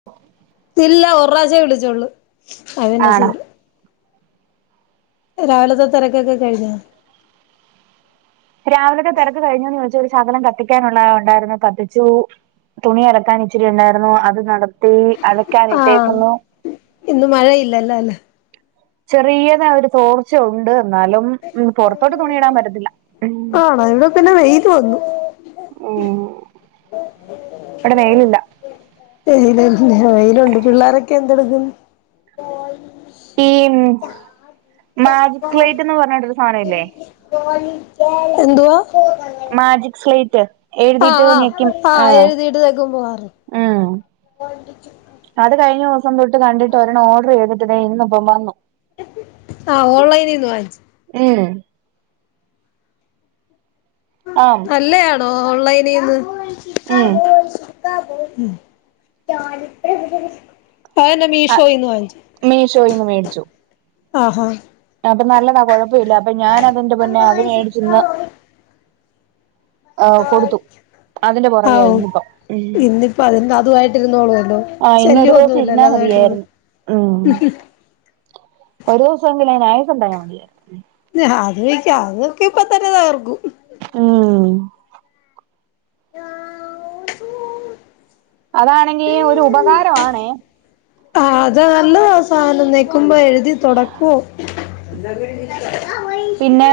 [inaudible] ഇല്ല ഒറു പ്രാവിശ്യ വിളിച്ചോളൂ അന്നെ ആണോ സീറ് രാവിലത്തെ തെരക്കൊക്കെ കഴിഞ്ഞാ രാവിലത്തെ തിരക്ക് കഴിഞ്ഞോന്ന് ചോദിച്ച ഒരു ശകലം കത്തിക്കാനുള്ള ഉണ്ടായിരുന്നു കത്തിച്ചൂ തുണി അലക്കാൻ ഇച്ചിരി ഉണ്ടായിരുന്നു അത് നടത്തി ആഹ് അലക്കാനിട്ടേക്കുന്നു ഇന്ന് മഴഇല്ലല്ലാലെ ചെറിയതാ ഒരു തോർച്ച ഉണ്ട് എന്നാലും പൊറത്തോട്ട് തുണിയിടാൻ പറ്റത്തില്ല ഉം ആണോ ഇവിടെ പിന്നെ വെയില് വന്നു ഉം ഇവിടെ വെയിലില്ല വെയിലുണ്ട് പിള്ളോരൊക്കെ എന്തെടുക്കുന്നു ഓ ശ് ഈ മാജിക് സ്ലേറ്റ് എന്ന് പറഞ്ഞിട്ടൊരു സാധനില്ലേ എന്തുവാ മാജിക് സ്ലേറ്റ് ആഹ എഴുതിയിട്ട് ആഹ ഞെക്കും ആ ആഹ് എഴുതീട്ട് തെക്കുമ്പോ മാറും ഉം [unintelligible] അത് കഴിഞ്ഞ ദിവസം തൊട്ട് കണ്ടിട്ട് ഒരണ്ണം ഓഡ്രറെയ്തിട്ടിട്ട് ഇന്ന്പ്പവന്നു ആഹ ഓൺലൈനിൽന്ന് വാങ്ങിച്ചു ഏഹ് അം നല്ലയാണോ ഓൺലൈനിന്ന് ഉം [unintelligible] അഅന്നെ മീഷോയീന്ന് വാങ്ങിച്ചേ മീഷോയിന്ന് മേടിച്ചു ആഹാ അപ്പൊ നല്ലതാ കൊഴപ്പമില്ല അപ്പൊ ഞാൻ തെന്റെപൊന്നേ അത് മേടിച്ചിന്ന് ആ കൊടുത്തു അതിന്റെ പുറകെയായി ഇന്ന് ഇപ്പം അപ്പഅതെന്താ അതുവായിട്ടിരുന്നോളുല്ലോ? ആ ഇന്നൊരു ദിവസം ഇരുന്നാ മതിയായിരുന്നു ഉം ഒരു ദിവസമെങ്കിലും അയ്ന് ആയുസ്ണ്ടായാ മതിയെരുന്ന് അത് വെക്ക അതൊക്കെ ഇപ്പതന്നെ തകർക്കും ഉം [inaudible] അതാണെങ്കി ഒരു ഉപകാരവാണേ ആ അത് നല്ലതാ സാധനം നീക്കുമ്പോ എഴുതി തുടക്കും പിന്നെ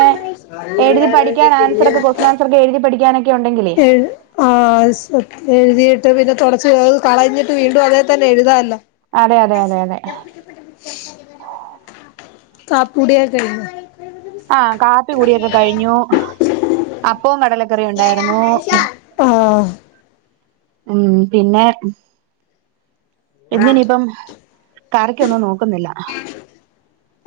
എഴുതി പഠിക്കാൻ ആൻസർൊക്കെ ക്വസ്റ്റൻ ആൻസർ ഒക്കെ എഴുതി പഠിക്കാനൊക്കെ ഉണ്ടെങ്കിലേ ആ എഴുതിട്ട് പിന്നെ തുടച്ചത് കളഞ്ഞിട്ട് വീണ്ടും അതേ തന്നെ എഴുതാല്ല. അതെ അതെ അതെ അതെ കാപ്പുടി ഓക്കേ കഴിഞ്ഞോ ആ കാപ്പി കൂടിയൊക്കെ കഴിഞ്ഞു. അപ്പവും കടലക്കറിയും ഉണ്ടായിരുന്നു ആഹ് ഉം പിന്നെ ഇന്ന് നിയിപ്പം കറിക്കൊന്നും നോക്കുന്നില്ല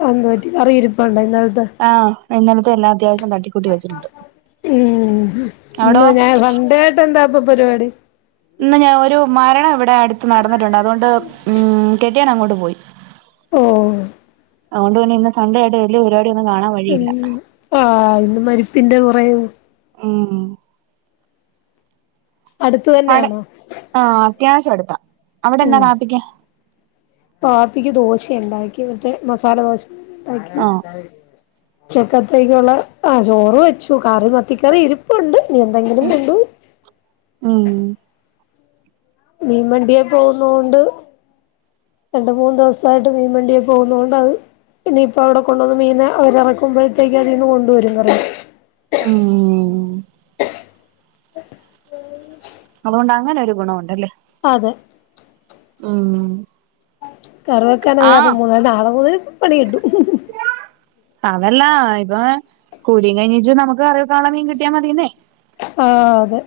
അതെന്ത് പറ്റി കറിയിരുപ്പ്ണ്ടോ ഇന്നാലത്തെ ആഇന്നലത്തെ എല്ലാം അത്യാവശ്യം തട്ടി കൂ ഉം അവിടോ ഇന്ന് ഞാൻ സൺഡേ ആയിട്ട് എന്താപ്പൊ പരിപാടി. ഇന്ന് ഞാൻ ഒരു മരണം ഇവിടെ അടുത്ത് നടന്നിട്ടുണ്ട്. അതുകൊണ്ട് ഉം കെട്ടിയോൻ അങ്ങോട്ട് പോയി. ഓ അതുകൊണ്ട് പിന്നെ ഇന്ന് സൺ‌ഡേ ആയിട്ട് വല്യ പരിപാടി ഒന്നും കാണാ ഉം ആ ഇന്ന് മരുപ്പിന്റെ പുറകെ പോയി ഉം അടുത്ത് തന്നെയണോ ആ അത്യാവശ്യം അടുത്താ അവിടെന്നാ ഉം കാപ്പിക്ക്. പാപ്പിക്ക് ദോശ ഉണ്ടാക്കി മറ്റേ മസാല ദോശ ഉണ്ടാക്കി ആഹ് ഉച്ചക്കത്തേക്കുള്ള ആ ചോറ് വെച്ചു കറി മത്തിക്കറി ഇരിപ്പുണ്ട് ഇനി എന്തെങ്കിലും ഉം കൊണ്ടു ഉം മീൻ വണ്ടിയെ പോകുന്നോണ്ട് രണ്ട് മൂന്ന് ദിവസായിട്ട് മീൻവണ്ടിയെ പോകുന്നോണ്ടത്. ഇനിയിപ്പം അവിടെ കൊള്ളത് മീനെ അവരിറക്കുമ്പോഴത്തേക്കതീന്ന് കൊണ്ടുവരുംന്നറിയാ ഉം അതുകൊണ്ട് അങ്ങനെ ഒരു ഗുണവുണ്ടല്ലേ? അതെ ആ കറിവെക്കാനത് കാരണം മൂന്ന നാളെ മുതൽ പണി കിട്ടും. അതല്ലാ ഇപ്പൊ കുലീം കഴിഞ്ഞിട്ട് നമുക്ക് കറിവെക്കാനുള്ളെ മീൻ കിട്ടിയാ മതീന്നേ ആ അതെ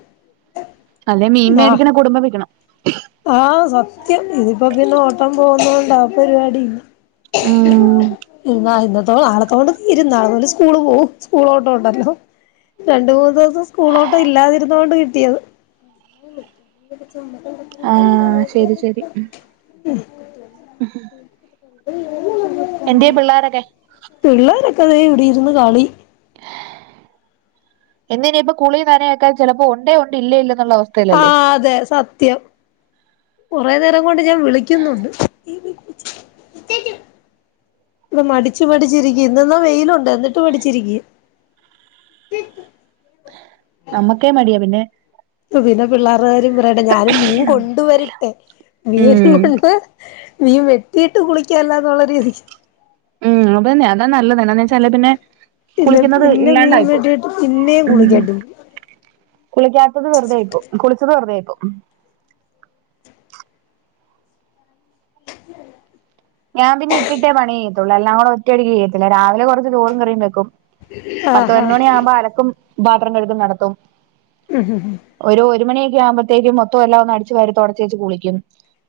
അല്ലെ മീൻ ആ വേടിക്കണെ കുടുംബം വിക്കണം ആ സത്യം ഇതിപ്പോ പിന്നെ ഓട്ടം പോകുന്നൊണ്ടാ പരിപാടി ഇല്ല. ഉം [inaudible] ഇന്നാ ഇന്നത്തോടെ നാളത്തോടെ തീരും ന്നാളോമുതൽ സ്കൂൾ പോവും സ്കൂളോട്ടം ഉണ്ടല്ലോ? രണ്ട് മൂന്ന് ദിവസം സ്കൂളോട്ടം ഇല്ലാതിരുന്ന കൊണ്ട് കിട്ടിയത്. [inaudible] ആ ശരി ശരി ഉം ഉം എന്തിയെ പിള്ളാരൊക്കെ? പിള്ളേരൊക്കെതെ ഇവിടെരുന്ന് കളി. ഇന്ന്നിയിപ്പോ കുളിയും നനയൊക്കെ ചിലപ്പോ ഉണ്ടേ ഉണ്ട് ഇല്ലെ ഇല്ലന്നുള്ള അവസ് ആ അതെ സത്യം കൊറെ നേരം കൊണ്ട് ഞാൻ വിളിക്കുന്നുണ്ട് ഇന്ന് മടിച്ചു മടിച്ചിരിക്ക ഇന്ന്ന്നാ വെയിലുണ്ട് എന്നിട്ടും മടിച്ചിരിക്ക. നമ്മുക്കേ മടിയാ പിന്നെ പ്പൊപിന്നെ പിള്ളേരുടെകാര്യം പറയട്ടെ ഞാനും മീൻ കൊണ്ട് വരട്ടെ ഉം മീനും കൊണ്ട് മീൻ വെട്ടിട്ട് കുളിക്കല്ലാന്നുള്ള രീതി- ഹ്മ്മ് അതന്നെ അതാ നല്ലത് എന്താന്നെച്ചാൽ എല്ലത്തിന്റെ ഇല്ല പിന്നെ മീൻ വെട്ടിട്ട് പിന്നെയും കുളിക്കട്ടേ കുളിക്കാത്തത് വെറ്തെ ആയി പോകും. കുളിച്ചത് വെറ്തെ ആയി പോകും ഞാൻ പിന്നെ ഇട്ടിട്ടേ പണി ചെയ്യത്തൊള്ളൂ, എല്ലാം കൂടെ ഒറ്റയടിക്ക് ചെയ്യത്തില്ല. രാവിലെ കൊറച്ച് ചോറും കറിയും ഉണ്ടാക്കും പത്ത് ആഹാ പതിനൊന്ന്മണിയാവുമ്പോ അലക്കും പാത്രം കഴുകൽ നടത്തും. ഹ്മ്മ് ഒരു ഒര് മണിയൊക്കെ ആകുമ്പോത്തേക്കും മൊത്തം എല്ലാം ഒന്ന് അടിച്ചു വാരി തൊടച്ചേച്ച് കുളിക്കും.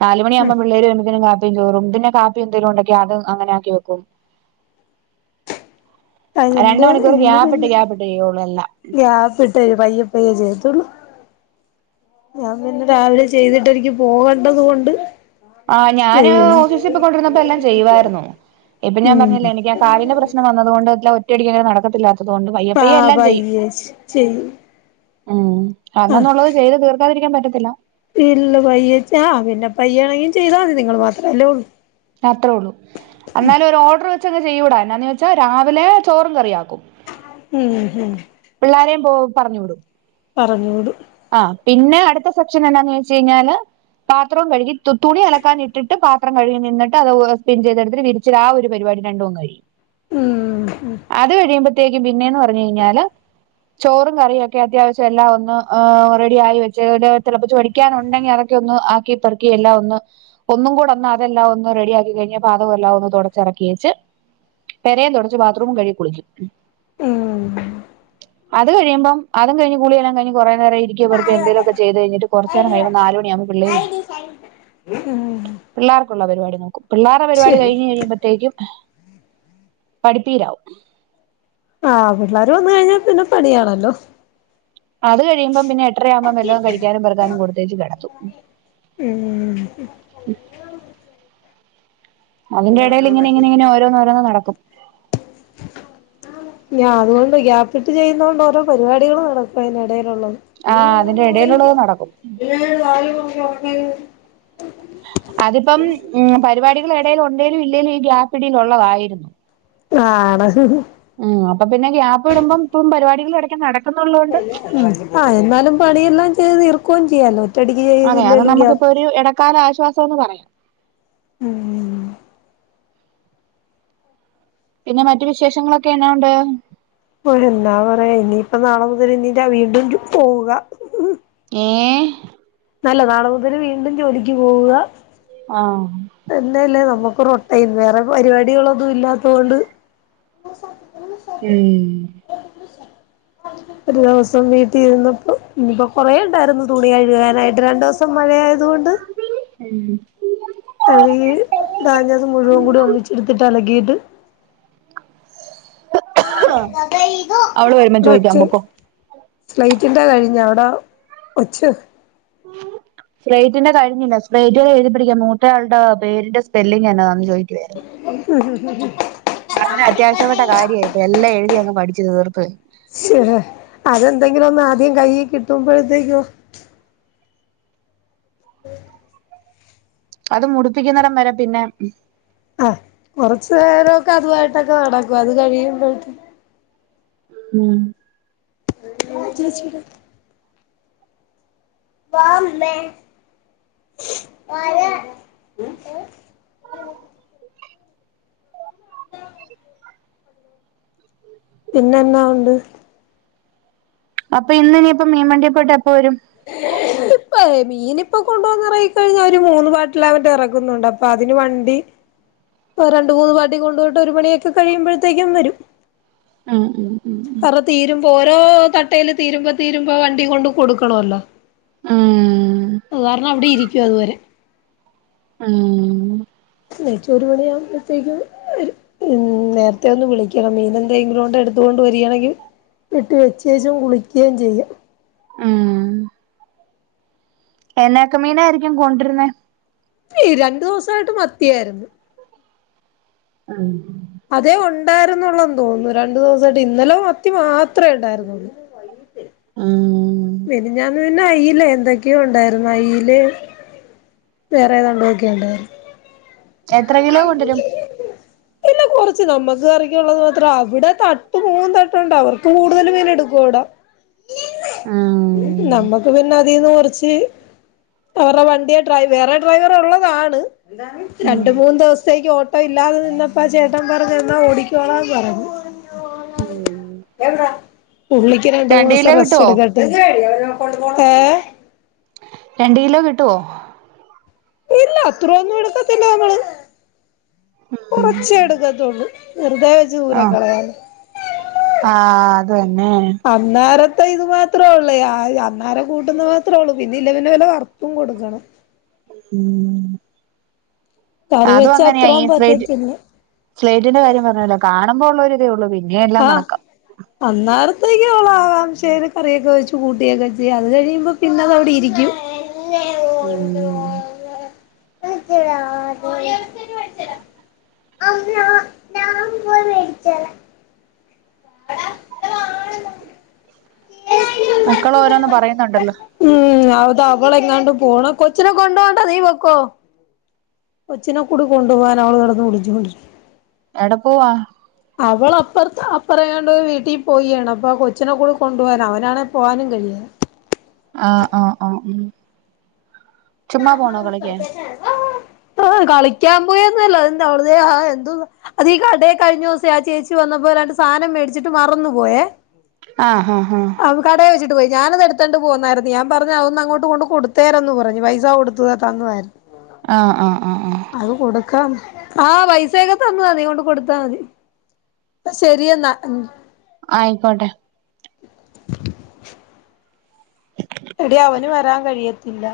നാല് മണിയാവുമ്പോ പിള്ളേര് വരുമ്പോത്തിനും കാപ്പീ ചോറും. പിന്നെ കാപ്പി എന്തെലുണ്ടെങ്കി അതും അങ്ങനെ ആക്കി വെക്കും. രണ്ട് അതിന്റെ മണിക്കൂറ് ഇന്ന് ഗ്യാപ്പിട്ട് ഗ്യാപ്പിട്ട് ചെയ്യൊള്ളൂ എല്ലാം ദേ പയ്യേ പയ്യേ ചെയ്യത്തുള്ളൂ ഞാൻ ഇന്ന് രാവിലെ ചെയ്തിട്ട് എനിക്ക് പോകണ്ടത് കൊണ്ട് ആ ഞാന് ചെയ്യും ഓഫീസിൽപ്പൊയ്ക്കോണ്ടിരുന്നപ്പോ എല്ലാം ചെയ്യുവായിരുന്നു ഇപ്പൊ ഞാൻ ഉം പറഞ്ഞില്ലേ എനിക്ക് ആ കാലിന്റെ പ്രശ്- പ്രശ്നം വന്നതുകൊണ്ടും എല്ലാം ഒറ്റയടിക്കങ്ങനെ നടക്കത്തില്ലാത്തതുകൊണ്ടും പയ്യെ ആ പയ്യെ എല്ലാം ചെയ്യും. പയ്യെ ചെയ്യും ഹ്മ്മ്, ആ അന്നന്നുള്ളത് ചെയ്ത് തീർക്കാതിരിക്കാൻ പറ്റത്തില്ല. ഇല്ല പയ്യെച്ചാ പിന്നെ പയ്യെണെങ്കിലും ചെയ്താൽ മതി നിങ്ങള് മാത്രല്ലേ ഉള്ളൂ. അത്രേ ഉള്ളൂ എന്നാലും ഒരു ഓർഡർ വെച്ചങ്ങ് ചെയ്യൂടാ എന്നാന്ന് വെച്ചാ രാവിലെ ചോറും കറിയാക്കും ഹ്മ്മ് മ് പിള്ളാരെയും പോ പറഞ്ഞ് വിടും. പറഞ്ഞ് വിടും. ആ പിന്നെ അടുത്ത സെക്ഷൻ എന്നാന്ന് ചോദിച്ച് കഴിഞ്ഞാല് പാത്രോം കഴുകി തു തുണി അലക്കാൻ ഇട്ടിട്ട് പാത്രം കഴുകി നിന്നിട്ട് അത് ഒ സ്പിൻ ചെയ്തെടുത്ത് വിരി [unintelligible] ആ ഒരു പരിപാടി രണ്ടുവങ്ങ് കഴിയും ഹ്മ്മ് മ് അത് കഴിയുമ്പോത്തേക്കും പിന്നെന്ന് പറഞ്ഞ് കഴിഞ്ഞാല് ചോറും കറിയും ഒക്കെ അത്യാവിശ്യം എല്ലാം ഒന്ന് ഏഹ് റെഡി ആയി വെച്ച് പിന്നെ തെളപ്പിച്ച് [unintelligible] അടിക്കാനുണ്ടെങ്കി അതൊക്കെ ഒന്ന് ആക്കി പെറുക്കി എല്ലാം ഒന്ന് ഒന്നും കൂടെ ഒന്ന് അതെല്ലാം ഒന്ന് റെഡിയാക്കി കഴിഞ്ഞ് പാദകമെല്ലാം ഒന്ന് തൊടച്ചെറക്കിയേച്ച് പെരയും തുടച്ച് ബാത്റൂമും കഴുകി കുളിക്കും ഉം അത് കഴിയുമ്പം അതും കഴിഞ്ഞ് കുളിയെല്ലാം കഴിഞ്ഞ് കുറെ നേരം ഇരിക്കെ പെറുക്കെ എന്തെലൊക്കെ ചെയ്തഴിഞ്ഞിട്ട് കൊറെച്ചേരം കഴിയുമ്പോ നാലു മണിയാകുമ്പോ പിള്ളേര് വരും. [unintelligible] ഉം പിള്ളാർക്കുള്ള പെരുപാടി നോക്കും. പിള്ളാരെ പെരുപാടി ശരി കഴിഞ്ഞ് കഴിയുമ്പോത്തേക്കും പഠിപ്പീരാവും. ആഹ് പിള്ളാര് വന്ന് കഴിഞ്ഞാൽ പിന്നെ പണിയാണല്ലോ അത് കഴിയുമ്പം പിന്നെ എട്ടരയാകുമ്പോ വല്ലോം കഴിക്കാനും പെറുക്കാനും കൊടുത്തേച്ച് കെടത്തും. ഉം അതിന്റെ ഇടയിൽ ഇങ്ങനെങ്ങനെങ്ങനെ ഓരോന്ന് ഓരോന്ന് നടക്കും മ്മേ ഞാൻ അതുകൊണ്ട് ഗ്യാപ്പിട്ട് ചെയ്യുന്നോണ്ട് ഓരോ പരിപാടികളും നടക്കും അതിനിടയിലുള്ളത് ആ നീ അതിന്റെ കിടന്നുറങ്ങിക്കോ ഇടയിലുള്ളത് നടക്കും നിന്നോട് ആര് പറഞ്ഞു ഉറങ്ങരു അതിപ്പം ഉം പരിപാടികൾ എടേലു ഉണ്ടേലും ഇല്ലേലും ഈ ഗ്യാപ്പിടിൽ ഉള്ളതായിരുന്നു ആണോ ഉം അപ്പൊ പിന്നെ ഗ്യാപ്പിടുമ്പം ഇപ്പം പരിപാടികളും ഇടയ്ക്ക് നടക്കും ഹ്മ്മ്, ആഹ് എന്നാലും പണിയെല്ലാം ചെയ്ത് തീർക്കുകയും ചെയ്യാലോ ഒറ്റയടിക്ക് അതെ അത് ചെയ്തില്ലേലും ഗ്യാപ് നമുക്കിപ്പൊരു എടക്കാല ആശ്വാസം എന്ന് പറയാം. ആഹ് പിന്നെ മറ്റ് വിശേഷങ്ങളൊക്കെ എന്നാ ഉണ്ട്. ഓ എന്താ പറയാ ഇനിയിപ്പം നാളെ മുതൽ ഇനി വീണ്ടും പോവുക. ഏഹ് അല്ല നാളെ മുതൽ വീണ്ടും ജോലിക്ക് പോവുക ആഹ തന്നെയല്ലേ നമ്മുക്ക് റൊടീൻ വേറെ പരിപാടികളൊന്നും ഇല്ലാത്ത കൊണ്ട് [unintelligible] ഉം അ [inaudible] ഒരു ദിവസം വീട്ടിൽ ഇരുന്നപ്പോൾ ഇന്നിപ്പോൾ കുറെഉണ്ടായിരുന്നു തുണി കഴുകാനായിട്ട് രണ്ട് ദിവസം മഴ ആയതുകൊണ്ട് മ്മ്ഹ് കഴുകി താഞ്ഞത് മുഴുവൻ കൂടി ഒന്നിച്ചിടുത്തിട്ട് അലക്കിയിട്ട് ഇവരുടെ അവള് വരുമ്പം ചോദിക്കാം അച്ഛൻ പൊക്കോ സ്ലൈറ്റിന്റെ കഴിഞ്ഞ അവിടെ ഒച്ച് [inaudible] സ്രേറ്റിന്റെ കഴിഞ്ഞില്ല സ്രേറ്റേ എഴുതി പടിക്കൻ മൂത്തയാളുടെ പേരിന്റെ സ്പെല്ലിംഗ് എന്നതാന്ന് ചോദിക്കുവായിരുന്നു മ്മ്ഹ് മ്മ്ഹ് വളരെ അത്യാവശ്യപ്പെട്ട കാര്യാ ഇത്. എല്ലാം എഴുതി അങ്ങ് പഠിച്ച് തീർപ്പ് ശ് ഹേ അതെന്തെങ്കിലും ഒന്ന് ആദ്യം കയ്യി കിട്ടുമ്പൊഴത്തേക്കു ഉ അത് മുടിപ്പിക്കുന്നടം വരെ പിന്നെ ആ കുറച്ചു നേരമൊക്കെ അതുമായിട്ടൊക്കെ നടക്കും അത് കഴിയുമ്പോ ഉം ചേച്ചീടെ പൊ അമ്മേ വരാൻ പിന്നെ എന്നാ ഉണ്ട് അപ്പൊ ഇന്ന് ഇനിപ്പ മീൻവണ്ടിയിൽ പോയിട്ട് എപ്പോ വരും [inaudible] ഇപ്പ മീനിപ്പൊ കൊണ്ടുവന്നെറങ്ങിക്കഴിഞ്ഞാ ഒരു മൂന്ന് പാട്ടിൽ അവരെറക്കുന്നുണ്ട്. അപ്പൊ അതിന് വണ്ടി രണ്ടു മൂന്ന് പാട്ടി കൊണ്ടു പോയ്ട്ട് ഒരു മണിയൊക്കെ കഴിയുമ്പഴത്തേക്കും വരും ഉം ഉം ഉം ഉം കാരണം തീരുമ്പോ ഓരോ തട്ടേയില് തീരുമ്പോ തീരുമ്പോ വണ്ടി കൊണ്ട് കൊടുക്കണല്ലോ ഉം അത് കാരണം അവിടെ ഇരിക്കും അതുവരെ ഉം ഉം നെയ്‌ച്ചോർ ഒരു മണിയാകുമ്പോഴത്തേക്കും വരും ഉം നേരത്തെ ഒന്ന് വിളിക്കണം മീന എന്തെങ്കിലുംണ്ടെ എടുത്തൊണ്ട് വരികയാണെങ്കിൽ വെട്ടി വെച്ചേച്ചും കുളിക്കുകയും ചെയ്യാം ഉം എന്നൊക്കെ മീനായിരിക്കും കൊണ്ടിരുന്നേ രണ്ടു ദിവസായിട്ട് മത്തിയായിരുന്നു ആഹ അതേ ഉണ്ടായിരുന്നുള്ളുന്ന് തോന്നുന്നു രണ്ടു ദിവസായിട്ട്, ഇന്നലെ മത്തി മാത്രേണ്ടായിരുന്നുള്ളു ആഹ മെനഞ്ഞാന്ന് പിന്നെ അയില എന്തൊക്കെയോ ഉണ്ടായിരുന്നു അയില് വേറേതാണ്ടൊക്കെ എത്ര കിലോ ണ്ടാകും കൊണ്ടുവരും ഇല്ല കുറച്ച് നമ്മുക്ക് കറിക്കുള്ളത് മാത്രം. അവിടെ തട്ട് മൂന്ന് തട്ടുണ്ട്, അവർക്ക് കൂടുതൽ മീന എടുക്കുക ഇവിടാ ആഹ നമ്മുക്ക് പിന്നെ അതിൽന്ന് കുറച്ച് അവരുടെ വണ്ടിയ വേറെ ഡ്രൈവർള്ളതാണ് ഉം രണ്ട് മൂന്ന് ദിവസത്തേക്ക് ഇപ്പ ഇല്ലാതെ നിന്നപ്പോ ആ ചേട്ടൻ പറഞ്ഞ എന്നാ ഓടിക്കോണന്ന് പറഞ്ഞു എന്ന പുള്ളിക്ക് രണ്ട് മൂന്ന് കിലോ ദിവസം റസ്റ്റ് കിട്ടുവോ എടുക്കാ [unintelligible] രണ്ട് കിലോ കിട്ടുവോ ഇല്ല അത്ര ഒന്നും എടുക്കത്തില്ല നമ്മള് കൊറച്ചേ എടുക്കത്തൊള്ളു. വെറുതെവെച്ച് ആഹ് ആ അത് തന്നെ അന്നേരത്തെ ഇത് മാത്രമേ ഉള്ളു അന്നേരം കൂട്ടുന്നത് മാത്രേ ഉള്ളൂ പിന്നെ ഇല്ലെ പിന്നെ വല്ല വറുത്തും കൊടുക്കണം ഉം കറി അതും വെച്ച അങ്ങനെയാ ഈ അത്രയും സ്ട്രേറ്റ് പറ്റത്തില്ല സ്ലേറ്റിന്റെ കാര്യം പറഞ്ഞല്ലോ കാണുമ്പോ ഉള്ള ഒരിതേ ഉള്ളൂ പിന്നെയെല്ലാം ആഹ് കണക്കാം അന്നേരത്തേക്ക് അവള് ആകാംക്ഷയില് കറിയൊക്കെ വെച്ചു കൂട്ടിയൊക്കെ വെച്ച് അത് കഴിയുമ്പോ പിന്നതവിടിരിക്കും ഉം കോഴിയിറച്ചി തന്നെ മേടിച്ചു തരാം [inaudible] എടാ [unintelligible] ആണ് മക്കളോരോന്നു പറയുന്നുണ്ടല്ലോ ഉം അത് അവളെങ്ങാണ്ട് പോണം കൊച്ചിനെ കൊണ്ട്പോണ്ട നീ പൊക്കോ കൊച്ചിനെ കൂടി കൊണ്ടു പോകാൻ അവള് കിടന്ന് വിളിച്ചുകൊണ്ടിരിക്കുന്നു. എടെ പോവാ? അവള് അപ്പുറത്താ അപ്പറേയാണ്ട് വീട്ടിൽ പോയിയാണ് അപ്പം കൊച്ചിനെ കൂടെ കൊണ്ടു പോകാനാ അവനാണേ പോകാനും കഴിയേല്ല ആഹ് ആഹ് ആഹ് ഉം ചുമ്മാ പോണോ കളിക്കാൻ കളിക്കാൻ പോയന്നല്ലോ എന്താ വെറുതെ ഹാ എന്തോന്ന് അത് ഈ കടയിൽകഴിഞ്ഞ ദിവസേ ആ ചേച്ചി വന്നപ്പോ രണ്ട് സാനം മേടിച്ചിട്ട് മറന്നു പോയേ ആഹ് ആഹ് ആഹ് അവൻ കടേൽ വെച്ചിട്ടു പോയി ഞാനത് എടുത്തോണ്ട് പോന്നായിരുന്നു ഞാൻ പറഞ്ഞതൊന്ന് അങ്ങോട്ട് കൊണ്ടു കൊടുത്തേരന്ന് പറഞ്ഞു പൈസ കൊടുത്ത് തുക തന്നതായിരുന്നു ആഹ് ആഹ് ആഹ് ആഹ് അത് കൊടുക്കാം ആ പൈസയൊക്കെ തന്നതാ നീ കൊണ്ട് കൊടുത്താൽ മതി അപ്പം ശരിയെന്നാ ഉം ആയിക്കോട്ടെ എടീ അവന് വരാൻ കഴിയ ഇല്ലാ